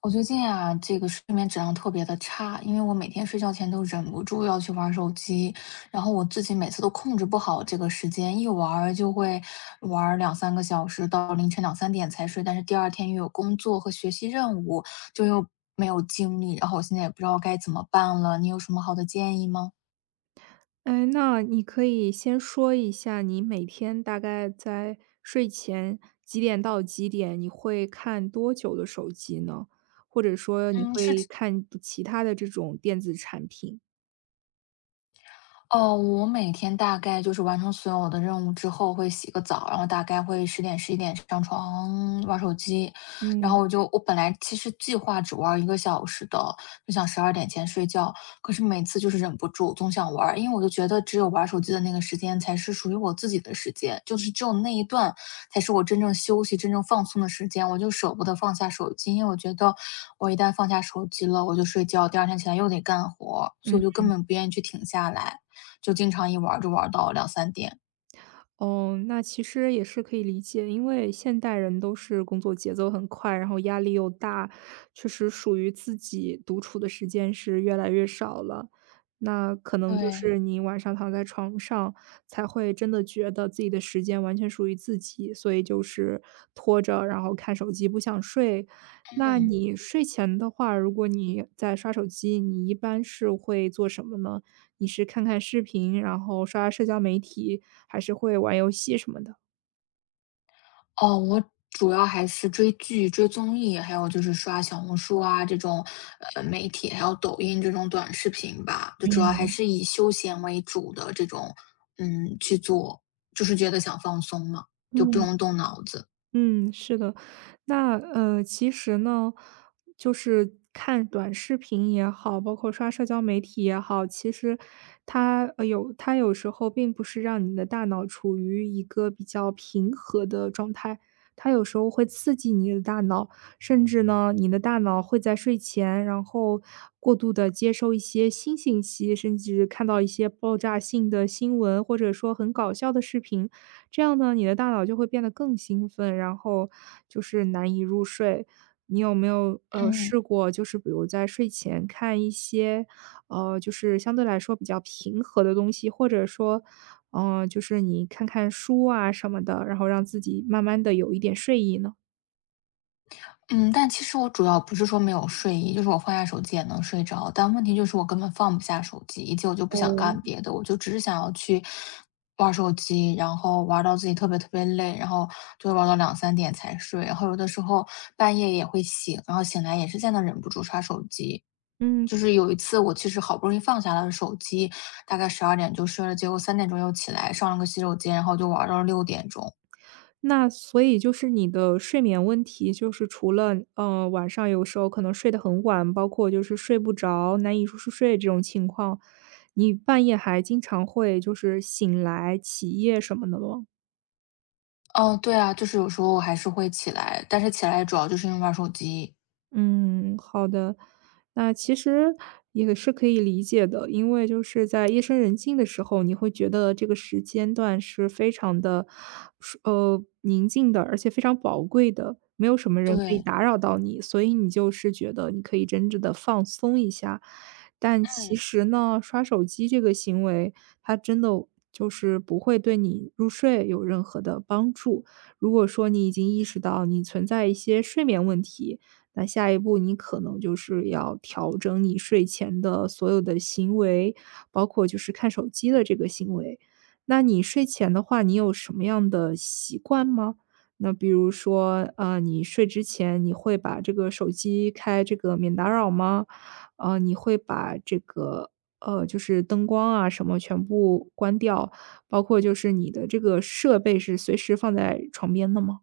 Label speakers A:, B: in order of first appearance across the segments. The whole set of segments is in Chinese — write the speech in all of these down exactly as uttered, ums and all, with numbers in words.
A: 我最近啊，这个睡眠质量特别的差，因为我每天睡觉前都忍不住要去玩儿手机，然后我自己每次都控制不好这个时间，一玩儿就会玩儿两三个小时，到凌晨两三点才睡，但是第二天又有工作和学习任务，就又没有精力，然后我现在也不知道该怎么办了，你有什么好的建议吗？
B: 哎，那你可以先说一下，你每天大概在睡前几点到几点，你会看多久的手机呢？或者说你
A: 嗯，是
B: 会看其他的这种电子产品？
A: 哦，我每天大概就是完成所有的任务之后会洗个澡，然后大概会十点十一点上床玩手机，然后
B: 嗯
A: 我就我本来其实计划只玩一个小时的，就想十二点前睡觉，可是每次就是忍不住总想玩儿，因为我就觉得只有玩手机的那个时间才是属于我自己的时间，就是只有那一段才是我真正休息、真正放松的时间，我就舍不得放下手机，因为我觉得我一旦放下手机了，我就睡觉，第二天起来又得干活，所
B: 嗯。
A: 以我就根本不愿意去停下来。就经常一玩儿就玩儿到两三点。
B: 哦，那其实也是可以理解，因为现代人都是工作节奏很快，然后压力又大，确实属于自己独处的时间是越来越少了。那可能就
A: 对。
B: 是你晚上躺在床上，才会真的觉得自己的时间完全属于自己，所以就是拖着，然后看手机不想睡。那
A: 嗯，
B: 你睡前的话，如果你在刷手机，你一般是会做什么呢？你是看看视频，然后刷刷社交媒体，还是会玩游戏什么的。
A: 哦，我主要还是追剧、追综艺，还有就是刷小红书啊这种，呃，媒体，还有抖音这种短视频吧，就主要还是以休闲为主的这种，嗯，去做，就是觉得想放松嘛，就不
B: 嗯
A: 用动脑子。
B: 嗯，是的，那呃，其实呢，就是看短视频也好，包括刷社交媒体也好，其实它呃有它有时候并不是让你的大脑处于一个比较平和的状态，它有时候会刺激你的大脑，甚至呢，你的大脑会在睡前，然后过度的接收一些新信息，甚至看到一些爆炸性的新闻，或者说很搞笑的视频。这样呢，你的大脑就会变得更兴奋，然后就是难以入睡。你有没有，呃，
A: 嗯。
B: 试过就是比如在睡前看一些，呃，就是相对来说比较平和的东西，或者说，嗯，就是你看看书啊什么的，然后让自己慢慢的有一点睡意呢？
A: 嗯，但其实我主要不是说没有睡意，就是我放下手机也能睡着，但问题就是我根本放不下手机，以及我就不
B: 哦。
A: 想干别的，我就只是想要去玩手机，然后玩到自己特别特别累，然后就玩到两三点才睡，然后有的时候半夜也会醒，然后醒来也是在那忍不住刷手机。
B: 嗯。
A: 就是有一次，我其实好不容易放下了手机，大概十二点就睡了，结果三点钟又起来上了个洗手间，然后就玩到了六点钟。
B: 那所以就是你的睡眠问题，就是除了，嗯晚上有时候可能睡得很晚，包括就是睡不着，难以入睡这种情况，你半夜还经常会就是醒来起夜什么的吗？
A: 哦，对啊，就是有时候我还是会起来，但是起来主要就是因为玩手机。
B: 嗯，好的。那其实也是可以理解的，因为就是在夜深人静的时候，你会觉得这个时间段是非常的，舒呃，宁静的，而且非常宝贵的，没有什么人可以
A: 对，
B: 打扰到你，所以你就是觉得你可以真正的放松一下。但其
A: 嗯，
B: 实呢，刷手机这个行为，它真的就是不会对你入睡有任何的帮助。如果说你已经意识到你存在一些睡眠问题，那下一步你可能就是要调整你睡前的所有的行为，包括就是看手机的这个行为。那你睡前的话，你有什么样的习惯吗？那比如说，呃，你睡之前你会把这个手机开这个免打扰吗？呃，你会把这个呃，就是灯光啊什么全部关掉，包括就是你的这个设备是随时放在床边的吗？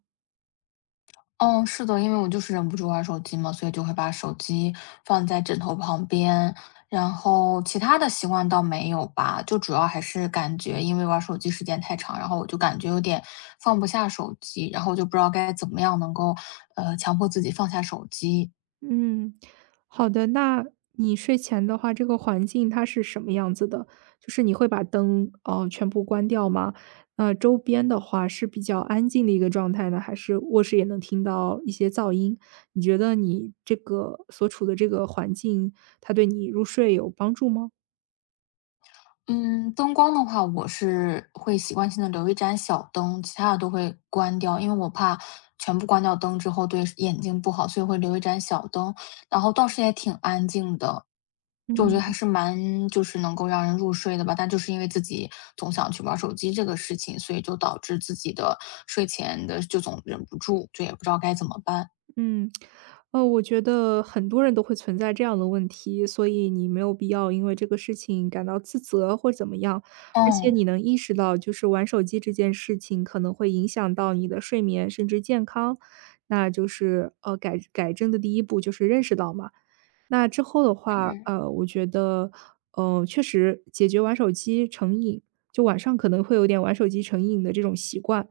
A: 哦，是的，因为我就是忍不住玩手机嘛，所以就会把手机放在枕头旁边，然后其他的习惯倒没有吧，就主要还是感觉因为玩手机时间太长，然后我就感觉有点放不下手机，然后我就不知道该怎么样能够，呃，强迫自己放下手机。
B: 嗯，好的。那你睡前的话，这个环境它是什么样子的？就是你会把灯，哦全部关掉吗？那周边的话是比较安静的一个状态呢，还是卧室也能听到一些噪音？你觉得你这个所处的这个环境，它对你入睡有帮助吗？
A: 嗯，灯光的话，我是会习惯性的留一盏小灯，其他的都会关掉，因为我怕全部关掉灯之后对眼睛不好，所以会留一盏小灯，然后倒是也挺安静的。就我觉
B: 嗯。
A: 得还是蛮就是能够让人入睡的吧，但就是因为自己总想去玩手机这个事情，所以就导致自己的睡前的就总忍不住，就也不知道该怎么办。
B: 嗯，呃，我觉得很多人都会存在这样的问题，所以你没有必要因为这个事情感到自责或怎么样。而且
A: 嗯，
B: 你能意识到，就是玩手机这件事情可能会影响到你的睡眠甚至健康，那就是呃改改正的第一步就是认识到嘛。那之后的话，
A: 嗯。
B: 呃，我觉得，呃，确实解决玩手机成瘾，就晚上可能会有点玩手机成瘾的这种习惯。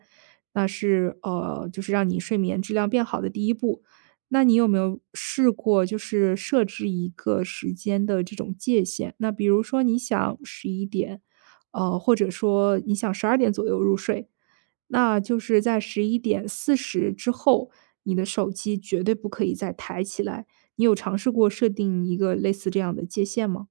B: 那是呃，就是让你睡眠质量变好的第一步。那你有没有试过，就是设置一个时间的这种界限？那比如说你想十一点，呃，或者说你想十二点左右入睡，那就是在十一点四十之后，你的手机绝对不可以再抬起来。你有尝试过设定一个类似这样的界限吗？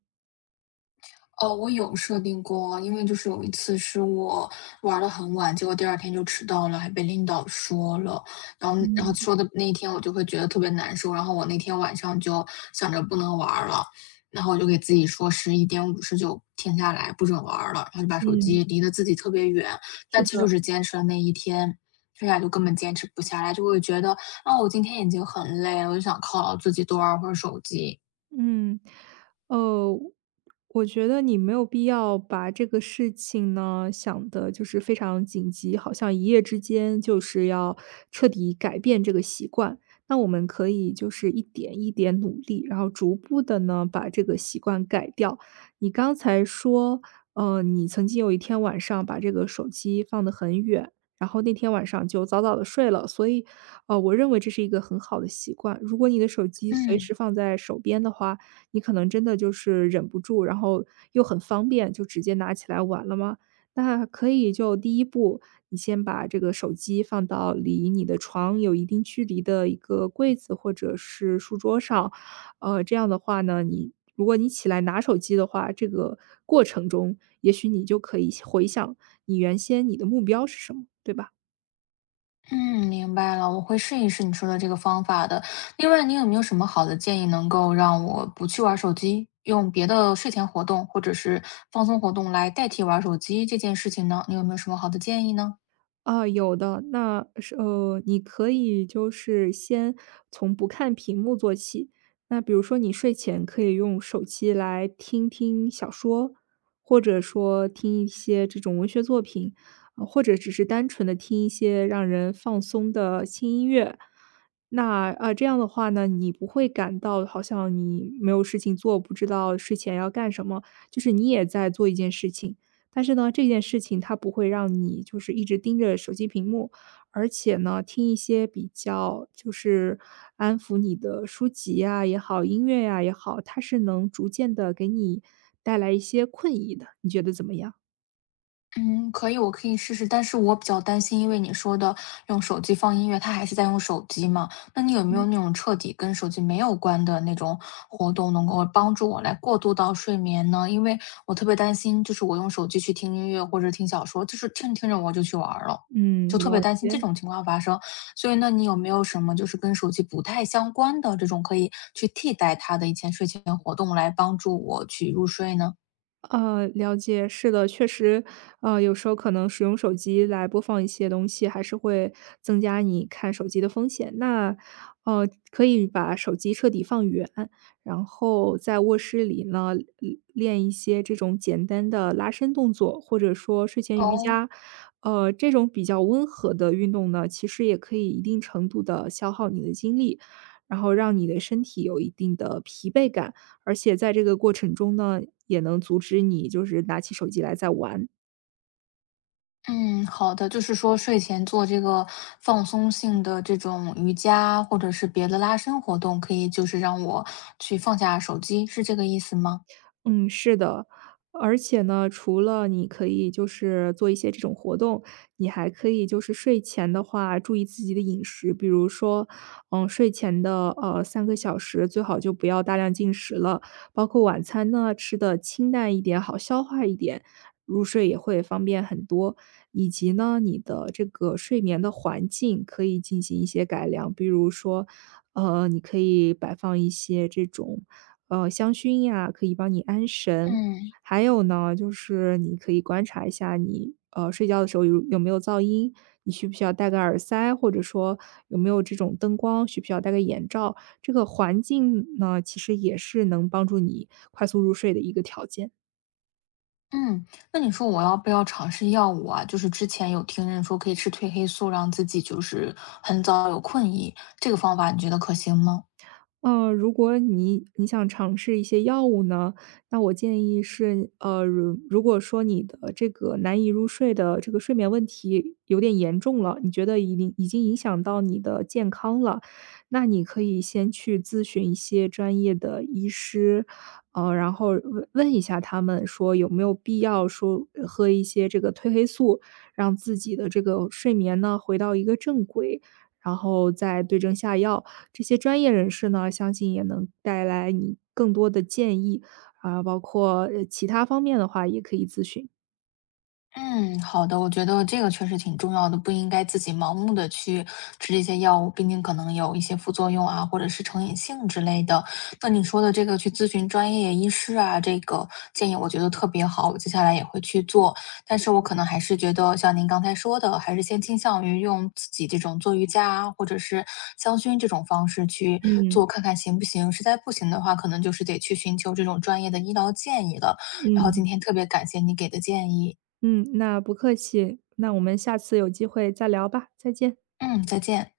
A: 哦，我有设定过，因为就是有一次是我玩的得很晚，结果第二天就迟到了，还被领导说了。然后然后
B: 嗯
A: 说的那一天我就会觉得特别难受，然后我那天晚上就想着不能玩儿了，然后我就给自己说十一点五十就停下来，不准玩儿了，然后就把手
B: 嗯，
A: 机离得自己特别远，
B: 是
A: 但其实
B: 的。
A: 就是坚持了那一天，剩下就根本坚持不下来，就会觉得，啊，我今天已经很累了，我就想犒劳自己多玩会儿手机。
B: 嗯，呃，我觉得你没有必要把这个事情呢想的就是非常紧急，好像一夜之间就是要彻底改变这个习惯。那我们可以就是一点一点努力，然后逐步的呢把这个习惯改掉。你刚才说，呃，你曾经有一天晚上把这个手机放得很远，然后那天晚上就早早的睡了，所以，呃，我认为这是一个很好的习惯。如果你的手机随
A: 嗯。
B: 时放在手边的话，你可能真的就是忍不住，然后又很方便，就直接拿起来玩了吗？那可以就第一步，你先把这个手机放到离你的床有一定距离的一个柜子或者是书桌上，呃，这样的话呢，你如果你起来拿手机的话，这个过程中，也许你就可以回想你原先你的目标是什么，对吧？
A: 嗯，明白了，我会试一试你说的这个方法的。另外，你有没有什么好的建议，能够让我不去玩手机，用别的睡前活动或者是放松活动来代替玩手机这件事情呢？你有没有什么好的建议呢？
B: 啊，有的，那是呃，你可以就是先从不看屏幕做起。那比如说，你睡前可以用手机来听听小说，或者说听一些这种文学作品，呃或者只是单纯的听一些让人放松的轻音乐。那，呃，这样的话呢，你不会感到好像你没有事情做，不知道睡前要干什么，就是你也在做一件事情，但是呢，这件事情它不会让你就是一直盯着手机屏幕，而且呢，听一些比较就是安抚你的书籍呀也好，音乐呀也好，它是能逐渐的给你带来一些困意的，你觉得怎么样？
A: 嗯，可以，我可以试试，但是我比较担心，因为你说的用手机放音乐，他还是在用手机嘛。那你有没有
B: 嗯。
A: 那种彻底跟手机没有关的那种活动，能够帮助我来过渡到睡眠呢？因为我特别担心，就是我用手机去听音乐或者听小说，就是听着听着我就去玩儿了，就
B: 嗯，
A: 特别
B: 了
A: 担心这
B: 解。
A: 种情况发生。所以，那你有没有什么就是跟手机不太相关的这种可以去替代它的一些睡前活动，来帮助我去入睡呢？
B: 呃，了解，是的，确实，呃，有时候可能使用手机来播放一些东西，还是会增加你看手机的风险。那，呃，可以把手机彻底放远，然后在卧室里呢，嗯练一些这种简单的拉伸动作，或者说睡前瑜
A: 哦，
B: 伽，呃，这种比较温和的运动呢，其实也可以一定程度的消耗你的精力，然后让你的身体有一定的疲惫感。而且在这个过程中呢，也能阻止你就是拿起手机来再玩。
A: 嗯，好的，就是说睡前做这个放松性的这种瑜伽，或者是别的拉伸活动，可以就是让我去放下手机，是这个意思吗？
B: 嗯，是的。而且呢，除了你可以就是做一些这种活动，你还可以就是睡前的话注意自己的饮食，比如说，嗯，睡前的呃三个小时最好就不要大量进食了，包括晚餐呢吃的清淡一点，好消化一点，入睡也会方便很多。以及呢，你的这个睡眠的环境可以进行一些改良，比如说，呃，你可以摆放一些这种呃，香薰呀，可以帮你安神。
A: 嗯
B: 还有呢，就是你可以观察一下你，呃，睡觉的时候有有没有噪音，你需不需要戴个耳塞，或者说有没有这种灯光，需不需要戴个眼罩。这个环境呢，其实也是能帮助你快速入睡的一个条件。
A: 嗯，那你说我要不要尝试药物啊？就是之前有听人说可以吃褪黑素，让自己就是很早有困意，这个方法你觉得可行吗？
B: 嗯，如果你你想尝试一些药物呢，那我建议是，呃，如如果说你的这个难以入睡的这个睡眠问题有点严重了，你觉得已经已经影响到你的健康了，那你可以先去咨询一些专业的医师，呃，然后问问一下他们说有没有必要说呃喝一些这个褪黑素，让自己的这个睡眠呢回到一个正轨，然后再对症下药。这些专业人士呢，相信也能带来你更多的建议，啊，包括，呃，其他方面的话也可以咨询。
A: 嗯，好的，我觉得这个确实挺重要的，不应该自己盲目的去吃这些药物，毕竟可能有一些副作用啊，或者是成瘾性之类的。那你说的这个去咨询专业医师啊，这个建议我觉得特别好，我接下来也会去做。但是我可能还是觉得像您刚才说的，还是先倾向于用自己这种做瑜伽啊或者是香薰这种方式去
B: 嗯，
A: 做，看看行不行。实在不行的话，可能就是得去寻求这种专业的医疗建议了。然后
B: 嗯，
A: 今天特别感谢你给的建议。
B: 嗯，那不客气，那我们下次有机会再聊吧，再见。
A: 嗯，再见。